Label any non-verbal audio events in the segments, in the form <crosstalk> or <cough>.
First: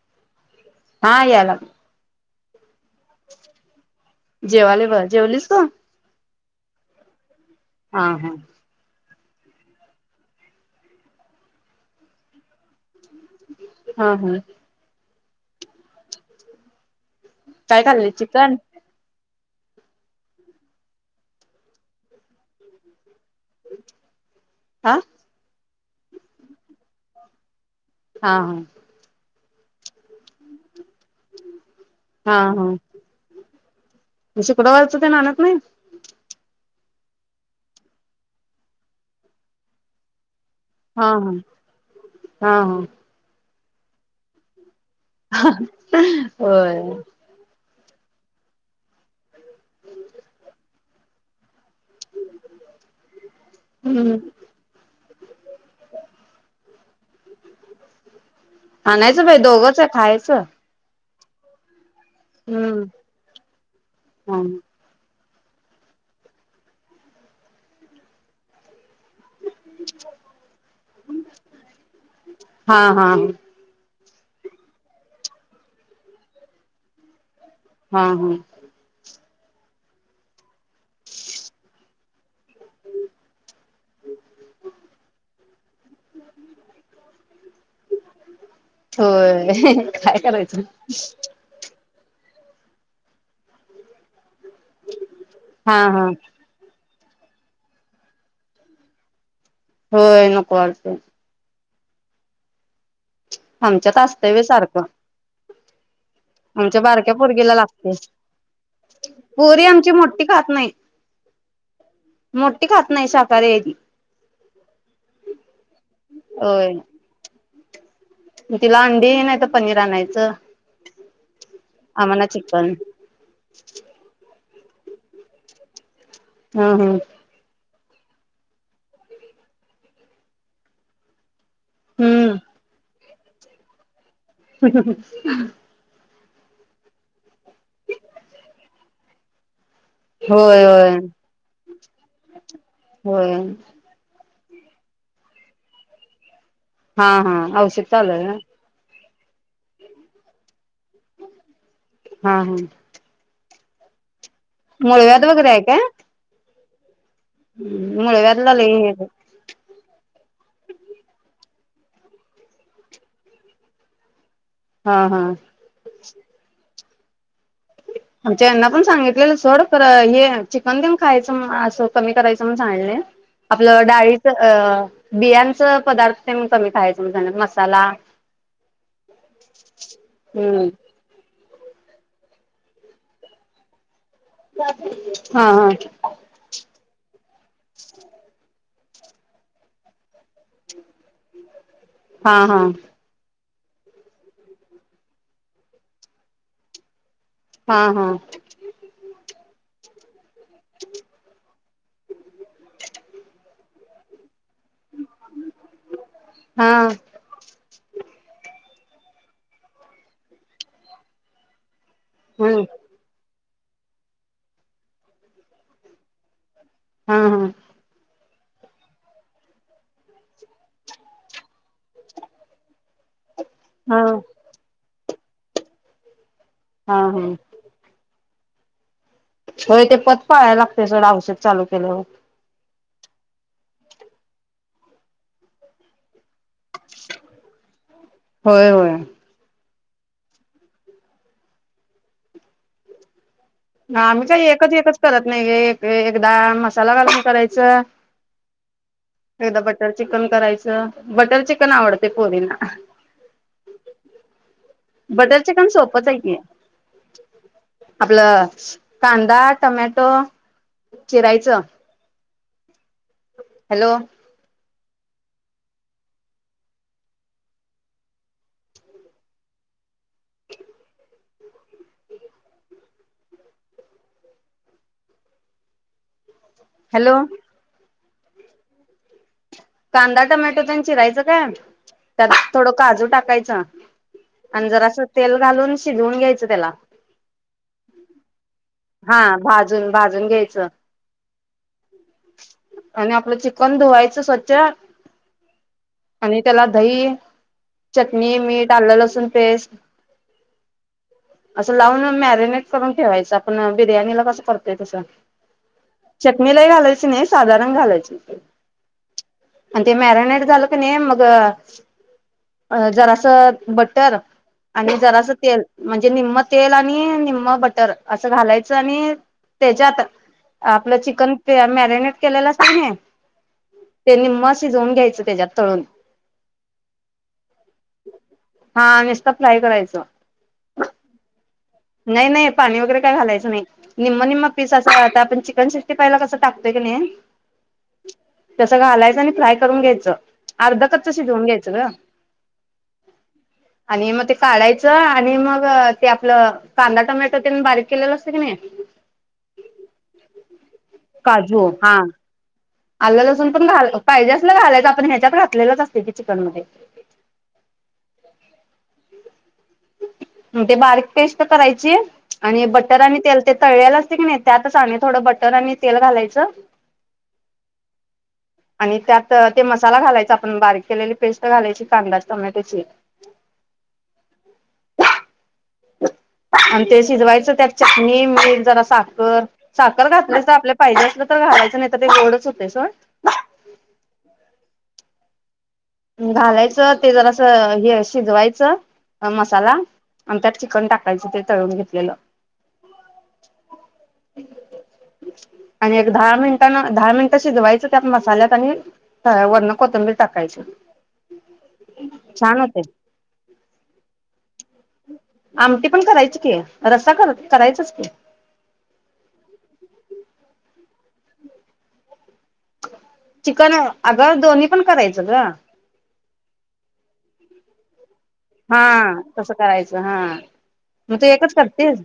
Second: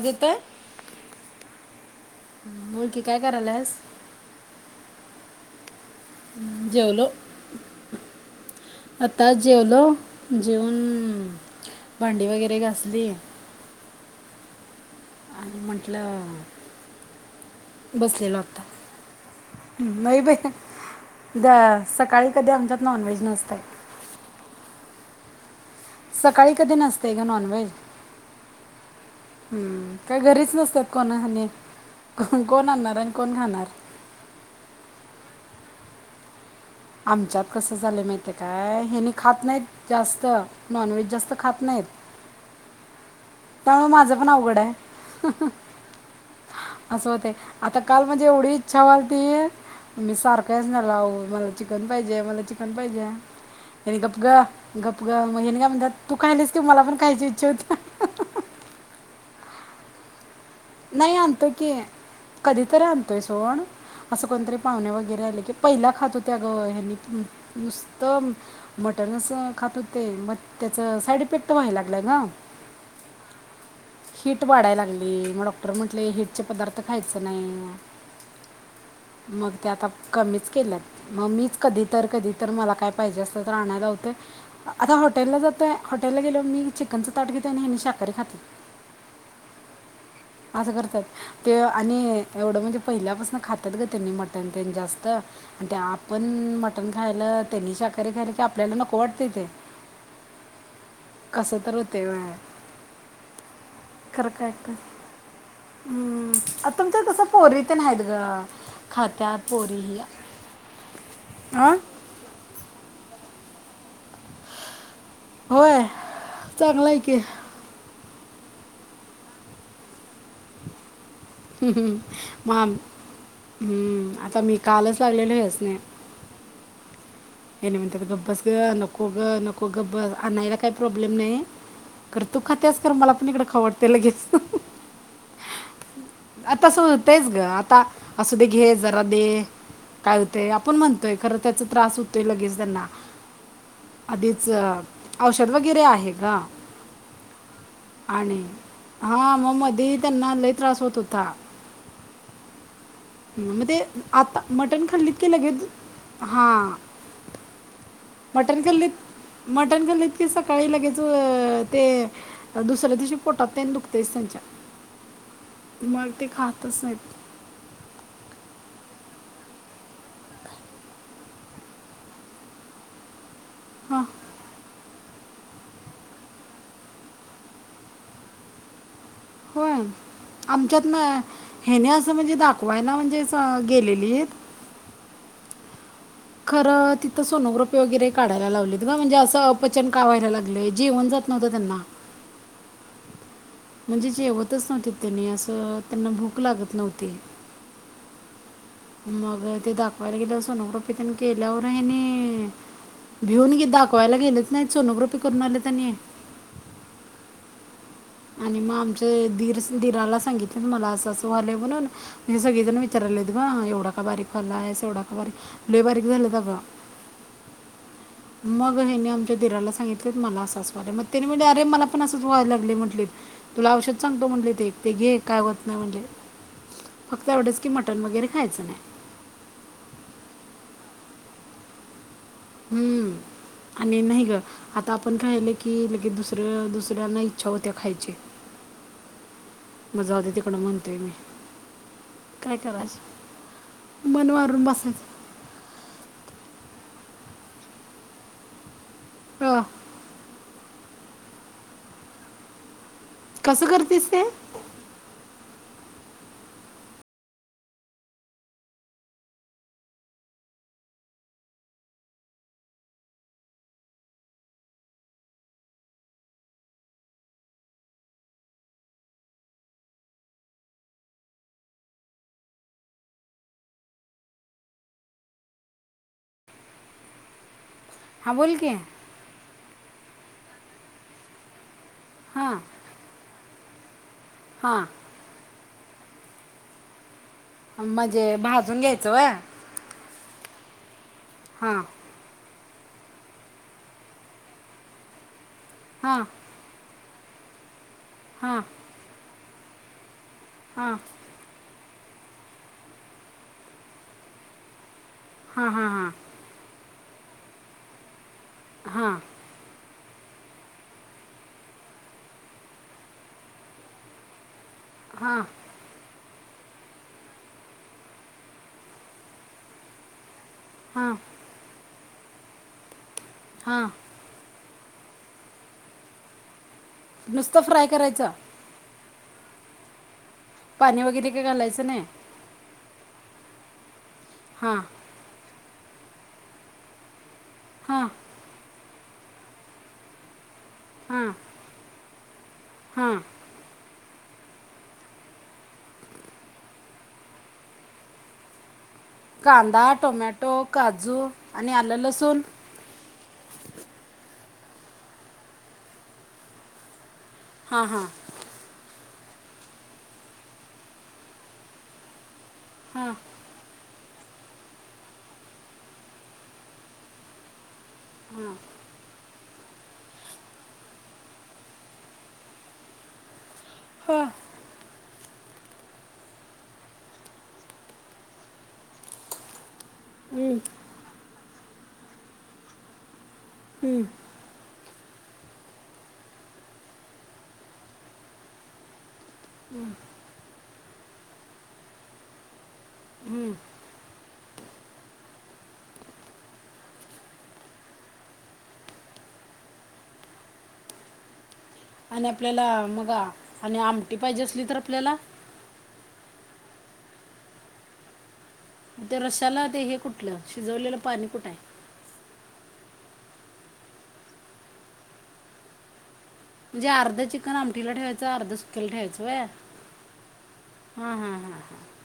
आग त हा याला <inaudible> करायलास जेवाले ब जेवलीस. तु जेवलो. हा हा आता जेवलो जेवून भांडी वगैरे घासली. हा हम् आणि म्हटलं..... काय खालीस बसलेलो चिकन? आत्ता नाही बाई द सकाळी कधी आमच्यात नॉनव्हेज नसतय आ सकाळी कधी नसतेय ग नॉनव्हेज. हा हा हम्म काय घरीच नसतात. कोण हाणे हा हा कोण हा आणणार आणि कोण खाणार? शुक्रवारचं ते आणत <unintelligible> आमच्यात कसं झालं माहििते काय हे नाही खात नाहीत जास्त नॉनव्हेज हा जास्त हा हा हा त्यामुळ माझं पण अवघड आहे. हा हा होय असं होते आता काल माझी एवढी इच्छा व्हालती मी सारख यासनी आव मला चिकन पाहिजे हाय मला चिकन पाहिजे हाय, हेनी हम्म गप ग गप ग मग हेनी काय म्हणत्यात तू खायलीस की मला पण खायची इच्छा होत्या. आणायचं बाई दोघंच आहे खायचं. नाही आणतो की हम्म कधीतरी आणतोय सोड असं कोणतरी पाहुणे वगैरे आली की, पहिला खात होते अगं हेनी नुसतं मटणच अस खात होते म त्याच साईड इफेक्ट व्हायला लागला ग हा हा हा हिट वाढाय लागली मग डॉक्टर म्हटले हिटचे पदार्थ खायच नाही हा हा मग ते आता कमीच केल्यात मग मीच कधी तर- कधी तर मला काय पाहिजे असलं तर आणायला लावतोय आता हॉटेलला जातोय हॉटेलला गेल्यावर मी चिकनचं ताट घेतोय आणि हेनी शाकारी खात्यात होय काय करायचं करतात ते आणि एवढं म्हणजे पहिल्यापासून खातात ग त्यांनी मट न तेन जास्त आणि ते हा हा आपण मटन रायलं त्यांनी शाकारी खायला की, आपल्याला नको वाटते ते होय नको वाडतंय असं तर होतय, होय आमच्यात असतंय व्हय सारखं हम्म. आता आमच्या तुमच्या बारक्या कसं पोरगीला पोरी ते लागतंय, नाहीत गं खात्यात पोरी आमची ही मोठी खात नाही हां मोठी खात नाही शाकाहारी आहे ती होय होय चांगलं आहे की तिला अंडी नाही तर, पनीर आणायचं आम्हाला चिकन <unintelligible> आता मी कालच चाललेलं असणे हम्म हम्म हेणे म्हणतात गब्बस ग नको ग नको गब्बस ग आणायला काही प्रॉब्लेम नाय खरं हम्म तू खात्यास खरं मला इकड खाऊ वाटतंय लगेच आता तस होतंयच ग आता असुदे दे जरा दे काय होतय होय आपण होय म्हणतोय खरं त्याचा त्रास लगेच त्यांना होय आधीच औषध वगैरे आहे का? हा हा औषध चालू आहे होय? हा म मधी त्यांना लई त्रास होत होता. हा हम म ते आता मटण खाल्लीत की वगैरे आहे लगेच काय हां मुळव्याधला मटन लय हे खाल्लित मटन खाल्लीत की सकाळी लगेच ते दुसरे दिवशी पोटात तेन दुकतेच त्यांच्या हा हा मग ते खातच नाहीत. आमच्या यांना पण सांगितलेलं सोड खर हे चिकन खायचं असं कमी करायचं म्हणून सांगितलय. आपलं हां डाळीच अ बियांच पदार्थ ते कमी खायच म्हणून सांगितलय मसाला होय हम्म आमच्यात ना ह्यानी असं म्हणजे दाखवायला म्हणजे अस गेलेलीत <unintelligible> हा हा तर तिथ सोनोग्राफी वगैरे काढायला लावली. म म्हणजे असं पचन का होई लागलय जेवण जात नव्हत त्यांना हा हा म्हणजे जेवतच नव्हते त्यांनी असं त्यांना भूक लागत नव्हती. हा हा मग ते दाखवायला गेलो असतो. सोनोग्राफी तेन केल्यावर यांनी भिऊन घे दाख पवायला गेलंच नाय सोनोग्राफी करून आलेत आणि हा आमचे दीर दीराला सांगितले मला असं असं झाले म्हणून म्हणजे हम्म सगळी जन विचारालेत एवढा का बारीक व्हायलास एवढा का बारीक लय बारीक झाल्यात अग हा हा मग हेनी आमच्या दिराला सांगितले मला असं अस व्हायला लागलंय मग तेणी मला पण असच व्हाय लागलय बघ तुला औषध हा सांगतो म्हटले ते ते घे. काय होत नाही म्हंटले. हा फक्त हा एवढच की मटन वगैरे..... खायाच नाय. होय ते पत पाहायला लागते सोड औषध चालू केल्यावर... हम्म आणि नाही ग आता आपण काय आलं की लगेच दुसर <inaudible> दुसऱ्यांना इच्छा होत्या खायची. होय होय. माझं आधी तिकडं म्हणतोय मी? काय करायच.... ह आम्ही का एकच एकच करत नाही एक एकदा मसाला घालून करायच.... च एकदा अ, बटर चिकन करायचं. बटर चिकन आवडतंय पोरीना. कसं करतेस ते? पथं आहे की आपलं.... कांदा टमॅटो चिरायच... हॅलो <inaudible> हॅलो हां बोल की... कांदा टोमॅटो तेन चिरायचं काय..... त्यात हां, थोडं काजू टाकायचा. आणि हां. जरासं तेल घालून शिजवून घ्यायचं त्याला. म्हणजे भाजून घ्यायच... हा भाजून भाजून घ्यायचं. हा. आणि आपलं चिकन धुवायचं स्वच्छ हां, आणि त्याला दही चटणी, हां, मीठ, आलं, लसून पेष्ट... हां, लावून मॅरिनेट करून ठेवायच. आपण बिर्याणीला कसं करतोय तसं. हां, हां, चटणी लई घालाय <unintelligible> नाही साधारण घालायची. हा आणि ते मॅरिनेट झालं क नई, मग जरासं बटर आणि जरासं हां, तेल म्हणजे निम्म तेल आणि निम बटर असं घालायचं आणि त्याच्यात आपलं हां, चिकन ते मॅरिनेट केलेल असतेयं कनी हां. ते निम्म शिजवुन घ्यायचं त्याच्यात तळून. नुसतं फ्राय करायचं. हा नुसतं फ्राय करायचं. पाणी वगैरे काही घालायचं नाही नाही पाणी वगैरे काय घालायचं. ते नाही. निम्म निम्म पिस हां, असं आता आपण चिकन सिक्स ते पहिला कसं टाकतोय की नाही हां, तसं घालाय फ्राय करून घ्यायच. अर्ध कच्च हां, शिजवून घ्यायचं ग हां. आणि मग ते काढायचं आणि मग ते आपलं कांदा टोमॅटो तेन बारीक केलेला असतोय कणी कांदा, टोमॅटो काजू आणि आलं लसूण आल्ल लसून पण घाल पाहिजे असलं घालायच आपण ह्याच्यात घातलेलंच असतय की चिकन मध्ये हा, हा. <inaudible> ते बारीक पेस्ट करायची. आणि बटर हां आणि तेल ते तळ्याल अस असतय कणी त्यांतच थोडं बटर आणि तेल घालायचं. आणि त्यात तर ते मसाला घालायचा आपण बारीक केलेली पेस्ट घालायची, कांदा टमॅटोची. हा आणि ते शिजवायचं. त्यात चटणी, मीठ, जरा साखर साखर घातल तर हम्म, आपले पाहिजे असल तर घालायचं नाही तर ते गोडच होतंय सोड. हम्म घालायचं ते जरासं हे शिजवायचं. मसाला आणि त्यात चिकन टाक यंच ते तळून घेतलेलं. हम्म आणि एक दहा मिनिटांन, दहा मिनिटं शिजवायचं त्या मसाल्यात आणि वरनं कोथंबीर टाकायची. <inaudible> आणि छान आपल्याला होतंय. मगा आणि आमटी पाहिजे असली तर आपल्याला करायच की रस्सा कर करायचचं की, ते रश्याला ते हे कुठलं? शिजवलेलं पाणी कुठं हाय. चिकन अग दोन्ही पण करायचं ग म्हणजे अर्ध चिकन आमटीला ठेवाय अर्ध सुकेल हा ठेवायच व्हय तसं करायचं हा हा मग तू हा एकच ह करतीस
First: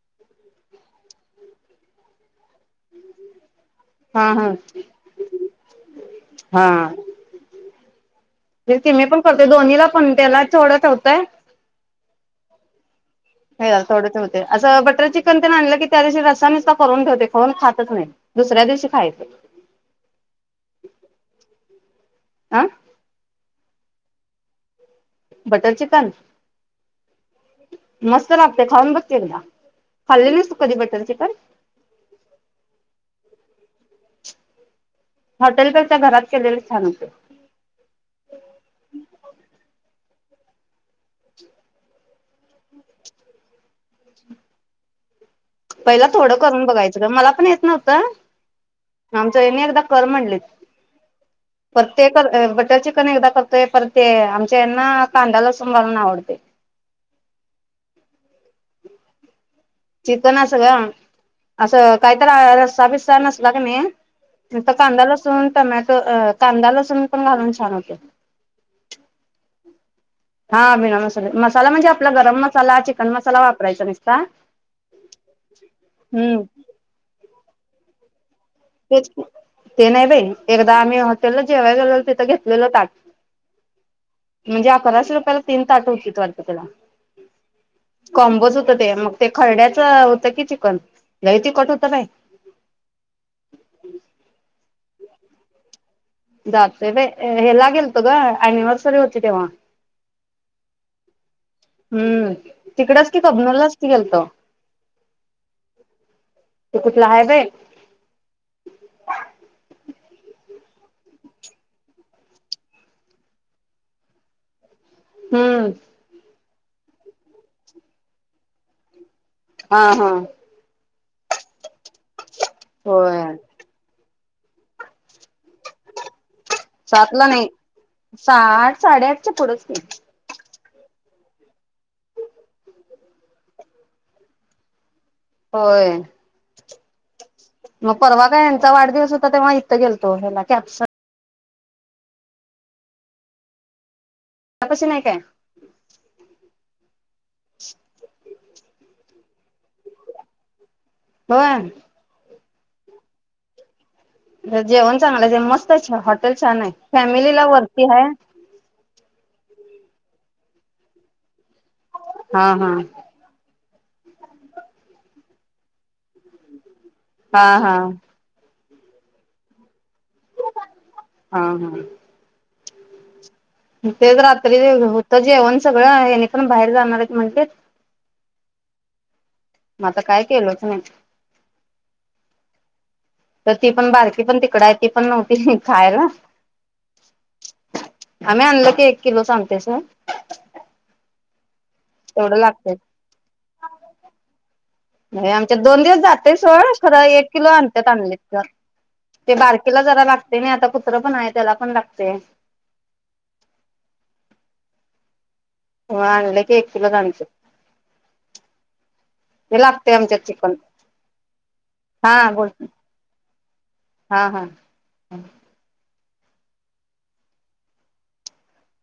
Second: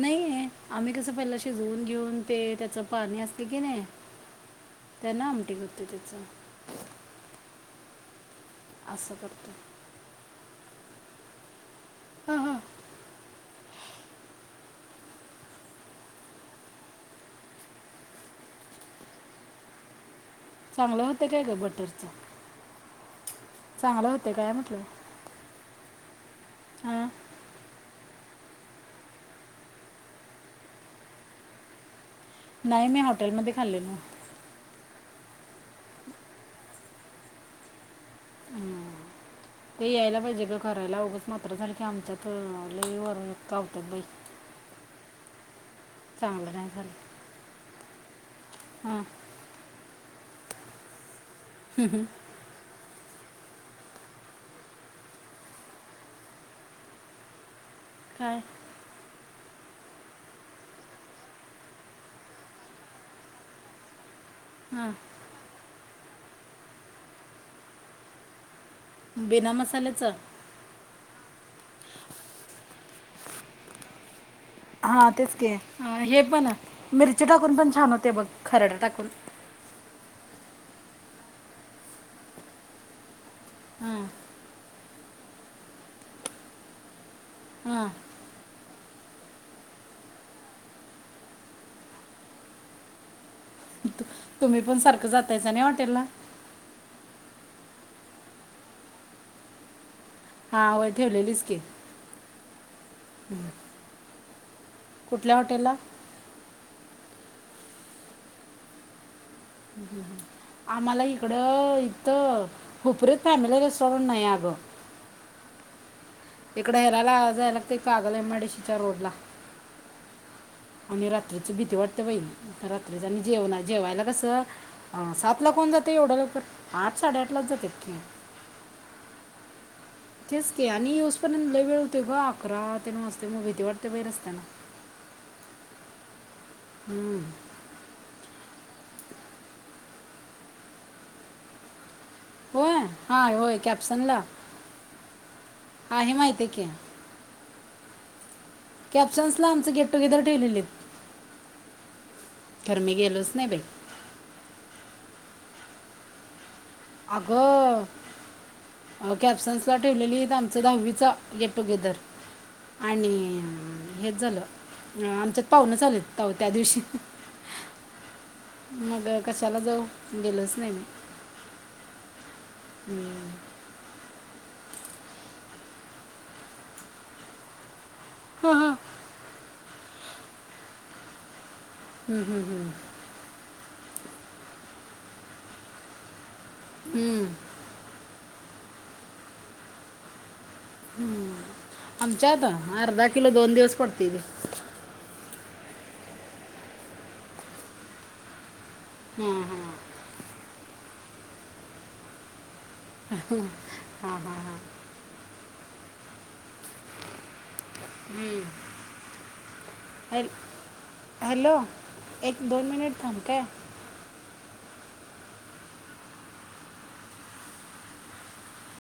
नाही आम्ही कसं पहिला शिजवून घेऊन ते त्याच पाणी असते की नाय हा हा त्यांन आमटी होते त्याच व्हय कि मी पण करते दोन्हीला पण त्याला तेवढं ठेवतंय ह ह हे थोड ठेवते असं बटर चिकन ते आणलं की त्या दिवशी रस्सा नुस्ता करून ठेवते, कोण खातच नाही दुसऱ्या दिवशी खायचं. चांगलं होतं काय ग बटरचं आ चांगलं होतय काय म्हटलं बटर चिकन हां मस्त लागतय खाऊन बघ की, एकदा खाल्ली नाहीस तु कधी बटर चिकन नाही मी होटेलमध्ये खालेल. हॉटेलपेक्षा घरात केलेले छान होतय. ते यायला पाहिजे गं करायला उगच मात्र झालं की आमच्यात लई वर का <unintelligible> पहिला थोडं करून बघायचं ग मला पण येत नव्हतं. हां आमंच येनी एकदा कर म्हणलेत प्रत्येक कर बटर चिकन पण एकदा करतोय परत ते आमच्या यांना कांदालसूण घालून आवडते. काय? चिकनचं ग असं काहीतरी रस्सा बिस्सा नसला कनय नुसत हां कांदा लसून टमॅट त ए कांदा लसूण पण घालून छान होते. बिना मसाल्याचं हा बिना मसाले मसाला म्हणजे आपला गरम मसाला चिकन मसाला वापरायचा नुस्ता हा तेच की हे पण मिरची टाकून पण छान हो ते बघ खरडा टाकून तेच ते नाही बाई एकदा आम्ही हॉटेलला जेवायला गेलो तिथं घेतलेलं ताट हां म्हणजे अकराशे रुपयाला तीन ताट होती वाटत त्याला हां कॉम्बोच होत ते मग ते खरड्याच होतं की चिकन लय तिखट होतं बाई तु- <unintelligible> तुम्ही पण सारखं जातायच ना हॉटेलला? जातोय बाई हेला गेल तो ग एनिवर्सरी होती तेव्हा हा होय ठेवलेलीच की, हम्म तिकडच की कबनुर लाच की गेलताव कुठल्या हॉटेलला? कुठल हाय बाई आम्हाला इकडं इथं हुपरीत फॅमिली रेस्टॉरंट नाही अगं ह इकड हरायला जायला लागते Kagal M I D C च्या रोड ला हा हा आणि रात्रीची भीती वाटत तव बाई रात्रीच होय आणि जेवायला कसं हा सात ला कोण जाते एवढ्या लकर आठ- सातला साडेआठ लाच नाही जाते सहा आठ साडेआठच्या पुढच की तेच की आणि येउसपर्यंत लय वेळ होतोय ग अकरा तेन वाजतय मग भीती वाटते बाई रस्त्याला होय मग परवा काय यांचा वाढदिवस होता तेव्हा इथे गेले तो कॅप्स होय, हाय होय कॅप्सन ला नाही काय आहे माहितीये की, <unintelligible> कॅप्शन्स ला आमचे गेट-टुगेदर ठेवलेलीत. होय खरं मी गेलोच नाही बाई जेवण चांगलं ते मस्त आहे हॉटेल छान आहे फॅमिलीला वरती आहे अगं कॅप्शन ठेवलेलीत आमचा दहावीचा गेट-टुगेदर हा हा आणि हेच झालं आमचं पाहूनच आलो तया दिवशी हा हा मग कशाला जाऊ? गेलोच नाही मी हा हा ह तरी होत जेवण सगळं आ हेनि पण बाहेर जाणार आहेत म्हणतलित हम हम मग आता काय केलंच नाही हुं, हुं, हुं तर ती पण बारकी पण तिकड आहे ती पण नव्हती खायला. हम्म आम्ही आणलं की एक किलोच आणतेच न <inaudible> आमच्यात अर्धा किलो दोन दिवस पडतय नाही आमच्यात दोन दिवस जातय सोडं खरं एक किलो आणत्यात आणली तर ते हां हां बारकीला जरा लागते नाही आता फ कुत्र पण आहे त्याला पण लागतय. हा हा हा म्ह आणले की एक कीलोच आणायचं हम् ते लागतय आमच्यात है चिकन हैलो हा बोल एक-दोन हा हा ह